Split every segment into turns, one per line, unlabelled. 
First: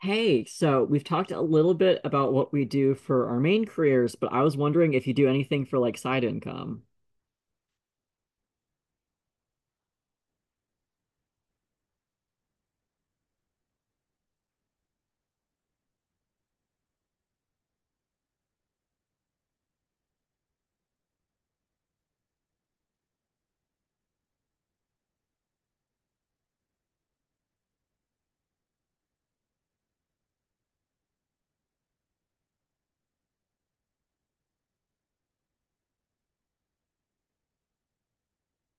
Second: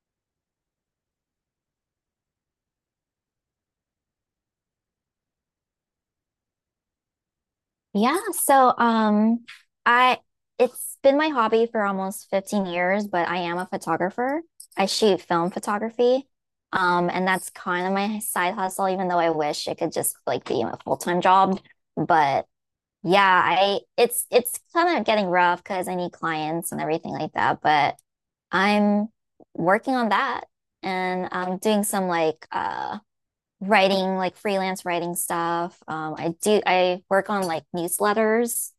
Hey, so we've talked a little bit about what we do for our main careers, but I was wondering if you do anything for like side income.
Yeah, so I it's been my hobby for almost 15 years, but I am a photographer. I shoot film photography. And that's kind of my side hustle even though I wish it could just like be a full-time job, but yeah, I it's kind of getting rough because I need clients and everything like that, but I'm working on that and I'm doing some like writing like freelance writing stuff. I work on like newsletters,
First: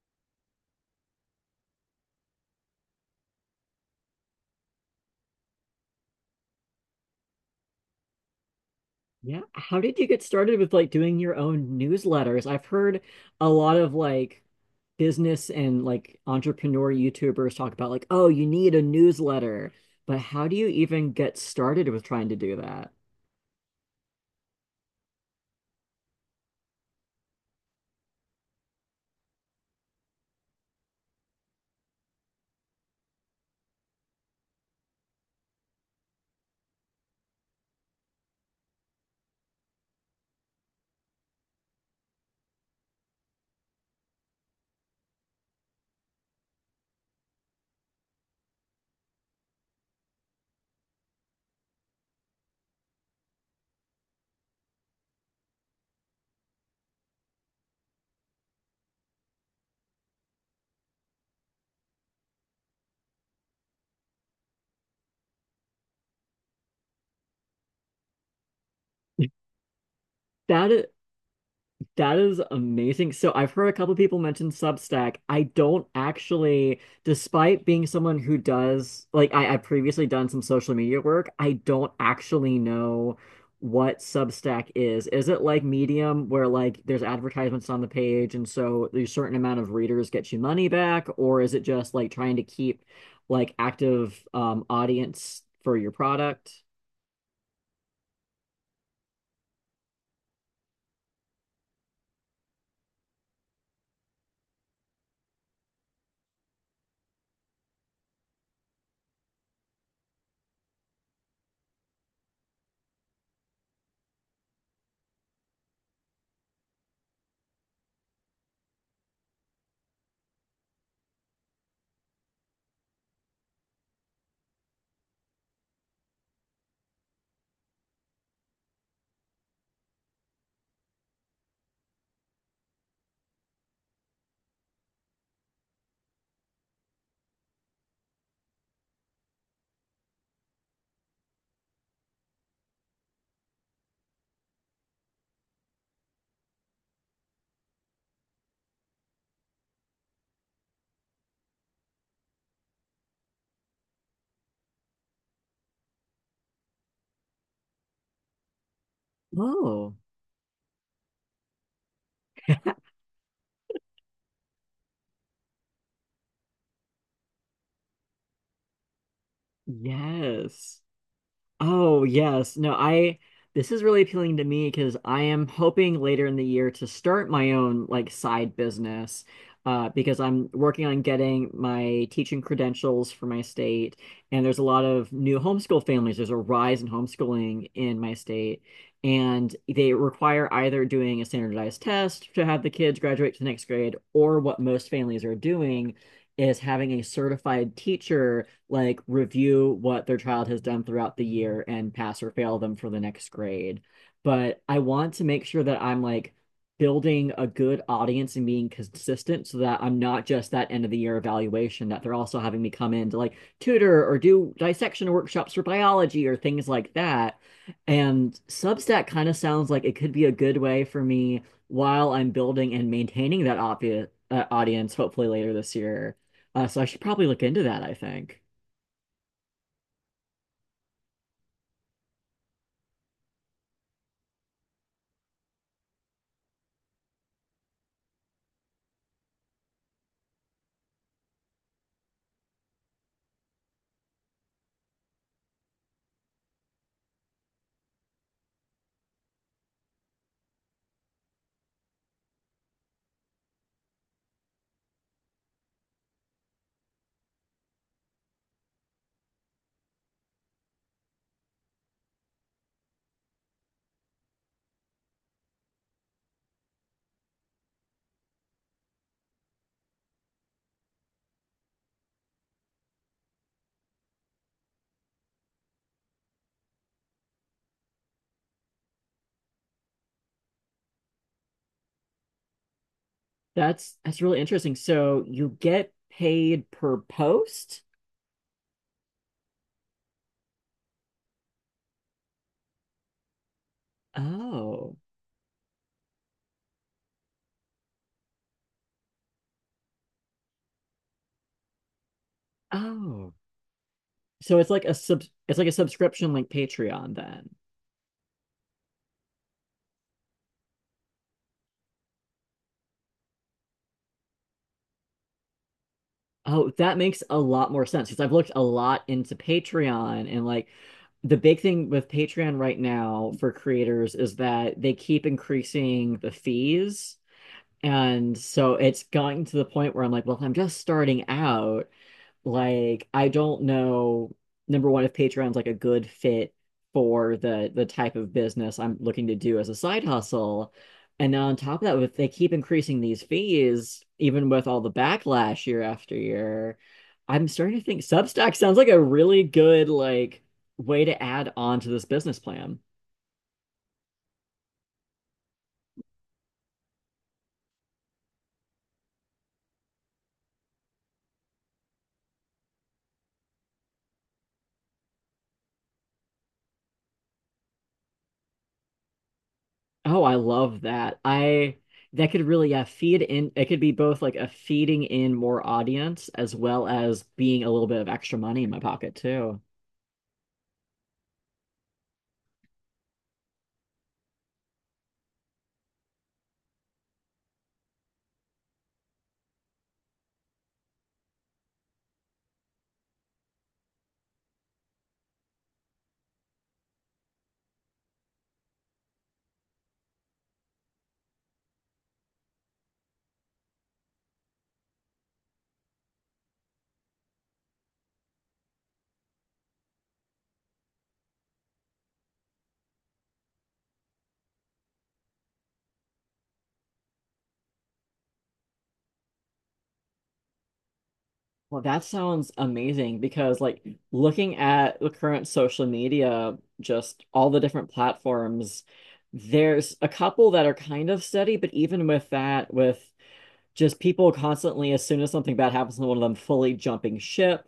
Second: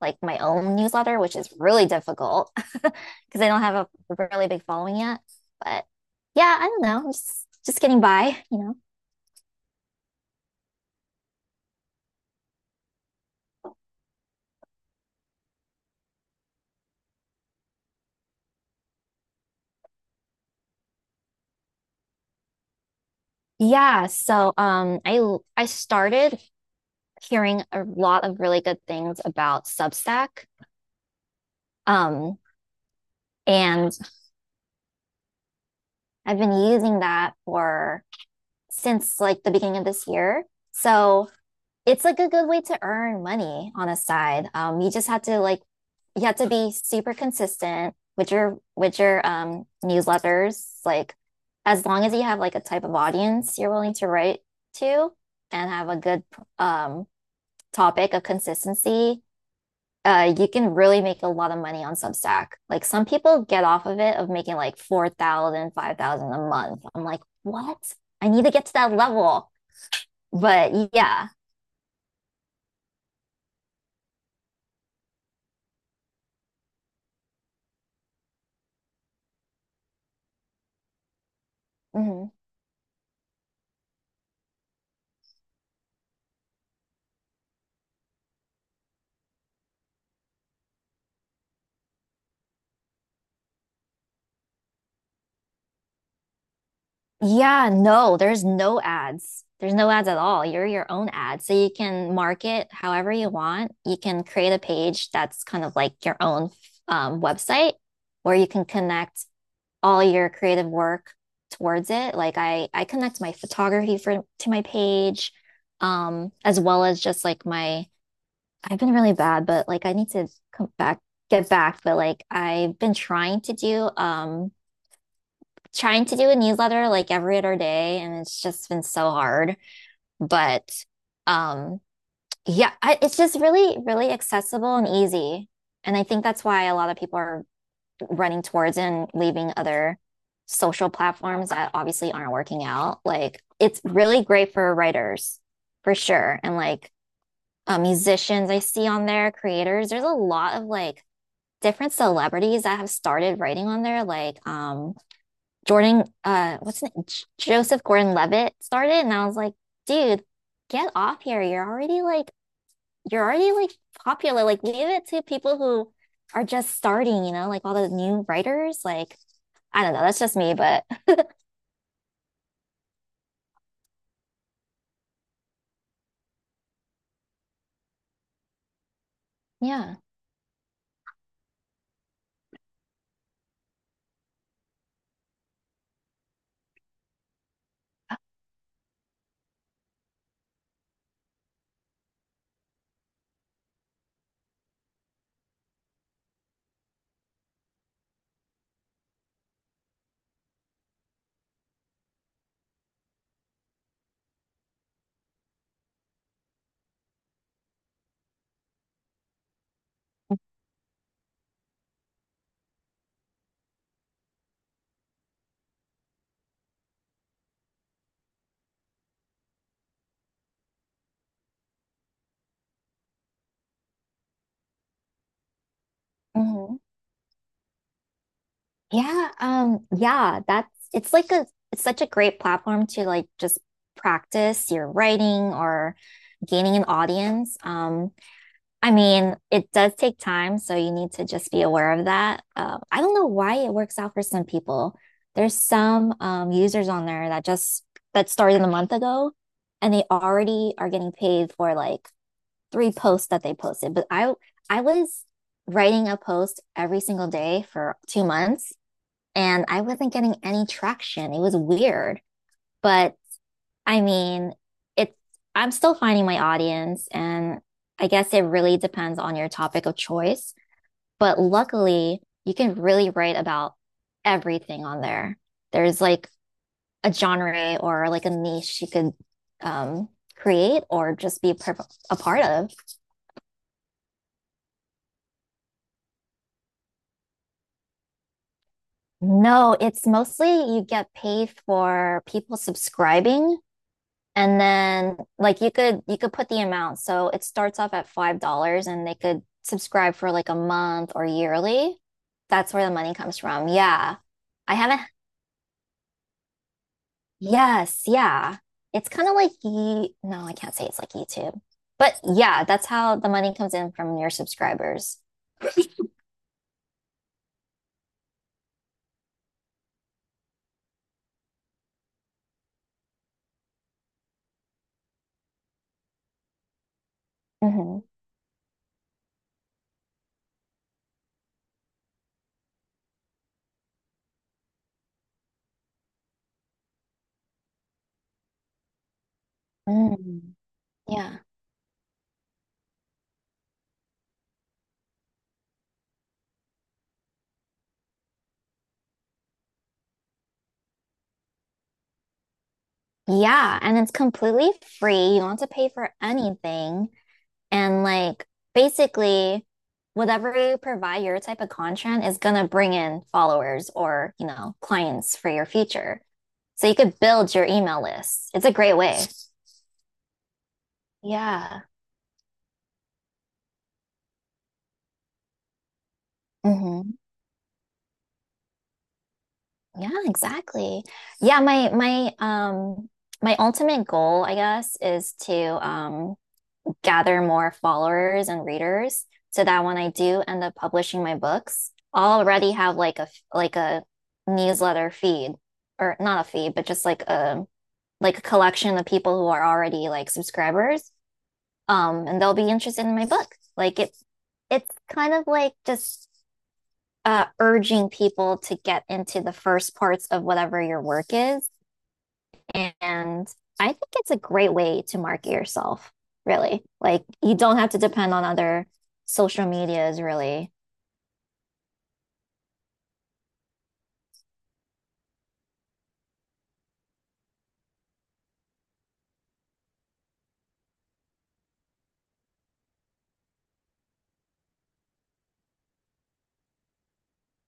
like my own newsletter, which is really difficult because I don't have a really big following yet. But yeah, I don't know, just getting by.
Yeah. How did you get started with like doing your own newsletters? I've heard a lot of like business and like entrepreneur YouTubers talk about like, oh, you need a newsletter. But how do you even get started with trying to do that?
Yeah, so I started hearing a lot of really good things about Substack. Um and I've been using that for since like the beginning of this year. So it's like a good way to earn money on a side. You just have to like you have to be super consistent with your newsletters. Like as long as you have like a type of audience you're willing to write to and have a good um topic of consistency, you can really make a lot of money on Substack. Like some people get off of it of making like 4,000, 5,000 a month. I'm like, "What? I need to get to that level."
That is.
But yeah.
That is amazing. So I've heard a couple people mention Substack. I don't actually, despite being someone who does, like I've previously done some social media work, I don't
Mhm.
actually know what Substack is. Is it like Medium where like there's advertisements on the page and so a certain amount of readers get you money back, or is it just like trying to keep like active audience for your product?
Yeah, no, there's no ads. There's no ads at all. You're your own ad. So you can market however you want. You can create a page that's kind of like your own website where you can connect all your creative work towards it. Like I connect my photography for to my page, as well as just like my I've been really bad, but like I need to come back, get back, but like I've been trying to do a newsletter like every other day, and it's just been so hard. But um, yeah, I, it's just really, really accessible and easy. And I think that's why a lot of people are running towards and leaving other social platforms that obviously aren't working out. Like it's really great for writers for sure. And like musicians I see on there, creators, there's a lot of like different celebrities that have started writing on there. Like Jordan, what's his name? Joseph Gordon-Levitt started, and I was like,
Oh,
dude, get off here. You're already like popular. Like, leave it to people who are just starting, you know, like all the new writers. Like, I don't know, that's just me,
yes.
but
Oh, yes. No, I this is really appealing to me because I am hoping later in the year to start my own like side business,
yeah.
because I'm working on getting my teaching credentials for my state, and there's a lot of new homeschool families. There's a rise in homeschooling in my state, and they require either doing a standardized test to have the kids graduate to the next grade, or what most families are doing is having a certified teacher like review what their child has done throughout the year and pass or fail them for the next grade. But I want to make sure that I'm like building a good audience and being consistent so that I'm not just that end of the year evaluation, that they're also having me come in to like tutor or do dissection workshops for biology or things like that. And Substack kind of sounds like it could be a good way for me while I'm building and maintaining that obvious, audience, hopefully later this year.
Hmm.
So I should probably look into that, I think.
Yeah, that's it's like a it's such a great platform to like just practice your writing or gaining an audience. I mean, it does take time, so you need to just be aware of that. I don't know why it works out for some people. There's some users on there that just that started a month ago, and they already are getting paid for like three posts that they posted. But I was writing a post every single day for 2 months, and I wasn't getting any traction. It was weird, but I mean, it's I'm still finding my audience, and I guess it really depends on your topic of choice. But luckily, you can really write about everything on there. There's like a genre or like a niche you could um, create or just a part of.
That's really interesting. So you get paid per post?
No, it's mostly you get paid for people subscribing. And
Oh.
then like you could put the amount. So it starts off at $5 and they could subscribe for like a month or yearly. That's where the money
Oh.
comes from. Yeah.
So it's
I
like a
haven't
subscription like Patreon then.
yes, yeah. It's kind of like Ye no, I can't say it's like YouTube. But yeah, that's how the money comes in from your subscribers.
Oh, that makes a lot more sense because I've looked a lot into Patreon, and like the big thing with Patreon right now for creators is that they keep increasing the fees.
Hmm.
And so it's gotten to the point where I'm like, well, if I'm just starting out, like, I don't know, number one, if Patreon's like a good fit for the type of business I'm looking to do as a side
Mm.
hustle. And then
Yeah.
on top of that, if they keep increasing these fees, even with all the backlash year after year, I'm starting to think Substack sounds like a really good like way to add on to this business plan.
Yeah, and it's completely free. You don't have to pay for anything. And like basically whatever you provide your type of content is gonna bring in followers or, you know, clients for your future. So you could build your email list. It's a great way.
Oh, I love that. I
Yeah.
that could really yeah feed in. It could be both like a feeding in more audience as well
Hmm.
as being a little bit of extra money in my pocket too.
Yeah, exactly. Yeah, my ultimate goal, I guess, is to um gather more followers and readers so that when I do end up publishing my books, I'll already have like a newsletter feed or not a feed, but just like a collection of people who are already like subscribers. And they'll be interested in my book. Like it it's kind of like just urging people to get into the first parts of whatever your work is and I think it's a great way to market yourself, really. Like you don't have to depend on other social medias, really.
Well, that sounds amazing because like looking at the current social media, just all the different platforms, there's a couple that are kind of steady, but even with that, with just people constantly, as soon as something bad happens to one of them, fully jumping ship,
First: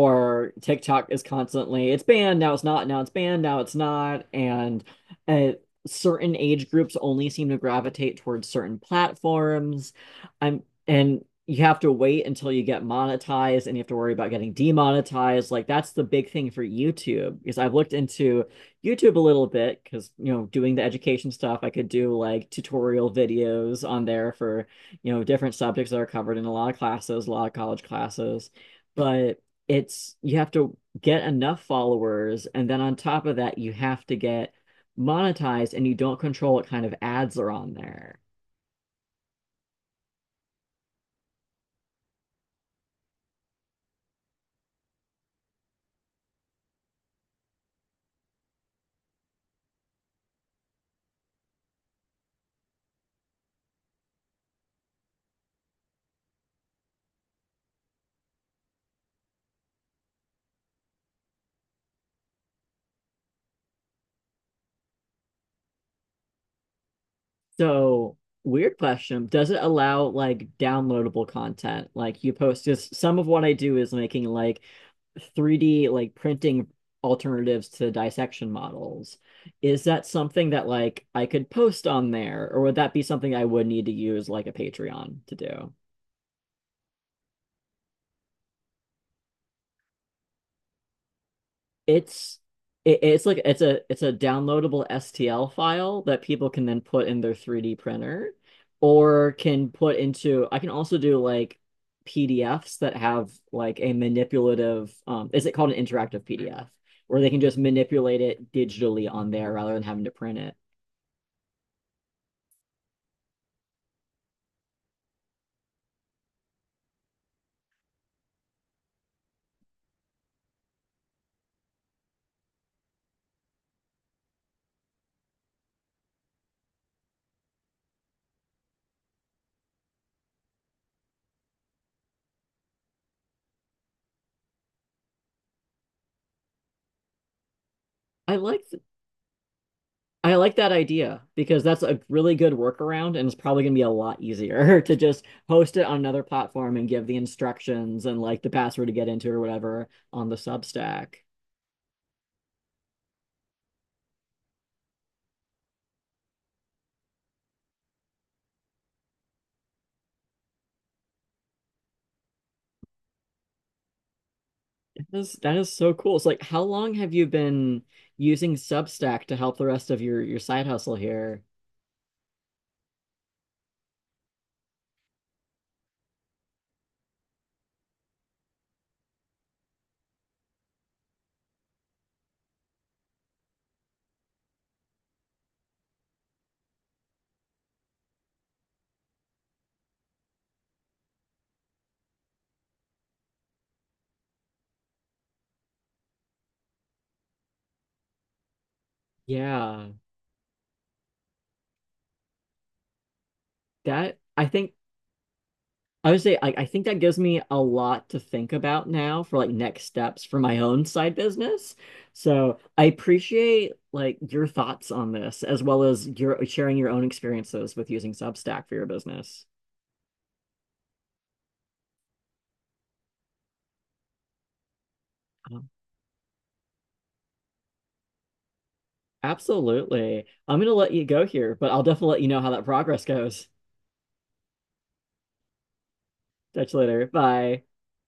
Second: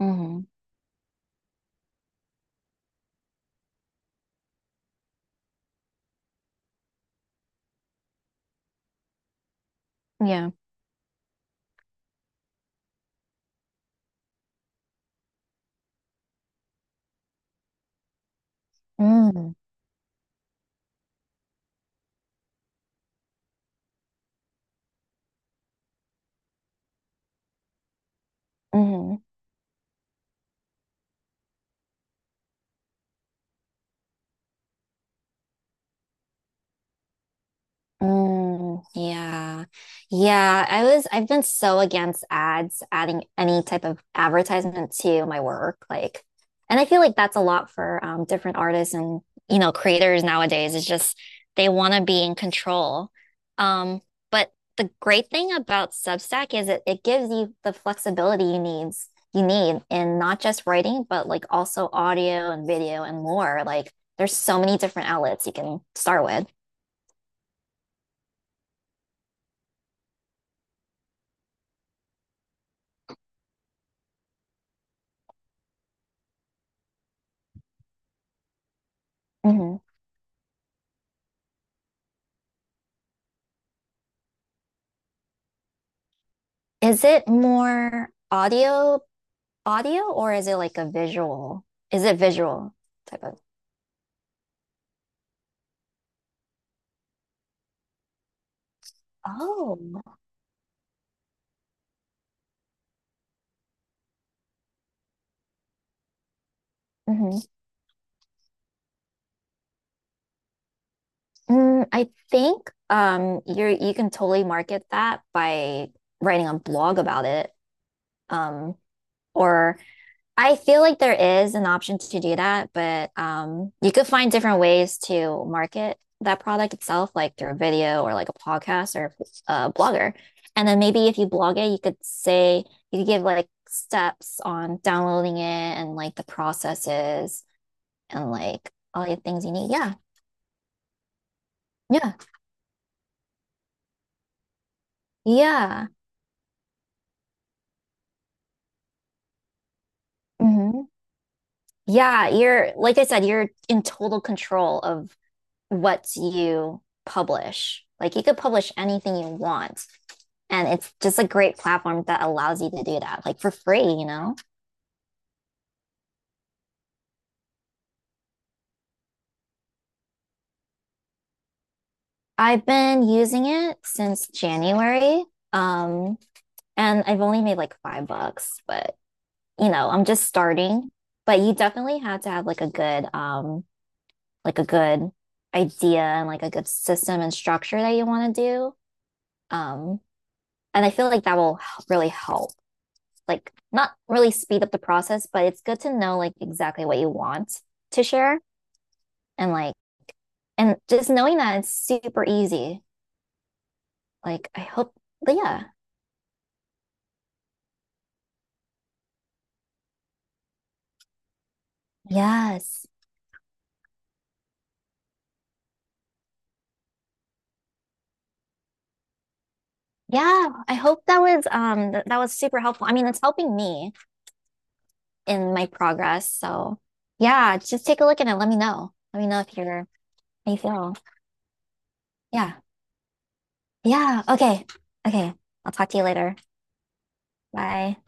Hmm.
TikTok is constantly, it's banned, now it's not, now it's banned, now it's not. And uh, certain age groups only seem to gravitate towards certain platforms.
Yeah.
I'm, and you have to wait until you get monetized and you have to worry about getting demonetized. Like that's the big thing for YouTube because I've looked into YouTube a little
Mm-hmm.
bit because, you know, doing the education stuff, I could do like tutorial videos on there for, you know, different subjects that are covered in a lot of classes, a lot of college classes,
Mm-hmm.
but it's you have to get enough followers, and then on top of that, you have to get monetized and you don't control what kind of ads are on there.
Mm, yeah. I've been so against ads, adding any type of advertisement to my work. Like, and I feel like that's a lot for different artists and, you know, creators nowadays. It's just they want to be in control. Um, but the great thing about Substack is it gives you the flexibility you need in not just writing, but like also audio and video and more. Like, there's so many different outlets you can start with.
So, weird question, does it allow like downloadable content? Like you post just some of what I do is making like 3D like printing alternatives to dissection models.
Mm-hmm.
Is that something that like I could post on there, or would that be something I would need to use like a Patreon to do?
Is it more audio or is it like a visual? Is it
It's
visual
it,
type
it's
of?
like it's a downloadable STL file that people can then put in their 3D printer or can
Oh.
put into I can also do like PDFs that have like a manipulative is it called an interactive PDF where they
Hmm.
can just manipulate it digitally on there rather than having to print it.
Mm, I think you're you can totally market that by writing a blog about it. Um or I feel like there is an option to do that, but you could find different ways to market that product itself, like through a video or like a podcast or a blogger. And then maybe if you blog it, you could say, you could give like steps on downloading it and like the processes and
I like
like
th-
all the things you need. Yeah.
I like that idea because that's a
Yeah.
really good workaround and it's probably going to be a lot easier to just host it
Yeah.
on another platform and give the instructions and like the password to get into or whatever on the
Hmm.
Substack.
Yeah. Like I said, you're in total control of what you publish. Like you could publish anything you want. And it's just a great platform that allows you to do that, like for free, you know?
That is so cool. It's like how long have you been using Substack to help the rest of your side hustle here?
I've been using it since January. Um, and I've only made like 5 bucks, but you know, I'm just starting. But you definitely have to have like a good idea and like a good system and structure that you want to do. Um, and I feel like that will really help like not really speed up the process, but it's good to know like exactly what you want to share and like
Yeah.
and just knowing that it's super easy.
That I
Like I
think
hope but yeah.
I would say I think that gives me a lot to think about now for like next steps for my own side business. So I
Yes.
appreciate like your thoughts on this as well as your sharing your own experiences with using Substack for your business.
Yeah, I hope that was that was super helpful. I mean, it's helping me in my
Um,
progress. So yeah, just take a look at it. Let me know. Let me know if you're
Absolutely.
how you
I'm gonna let
feel.
you go here, but I'll definitely let you know how
Yeah.
that progress goes.
Yeah. Okay. Okay. I'll talk to you later.
Catch you later. Bye.
Bye.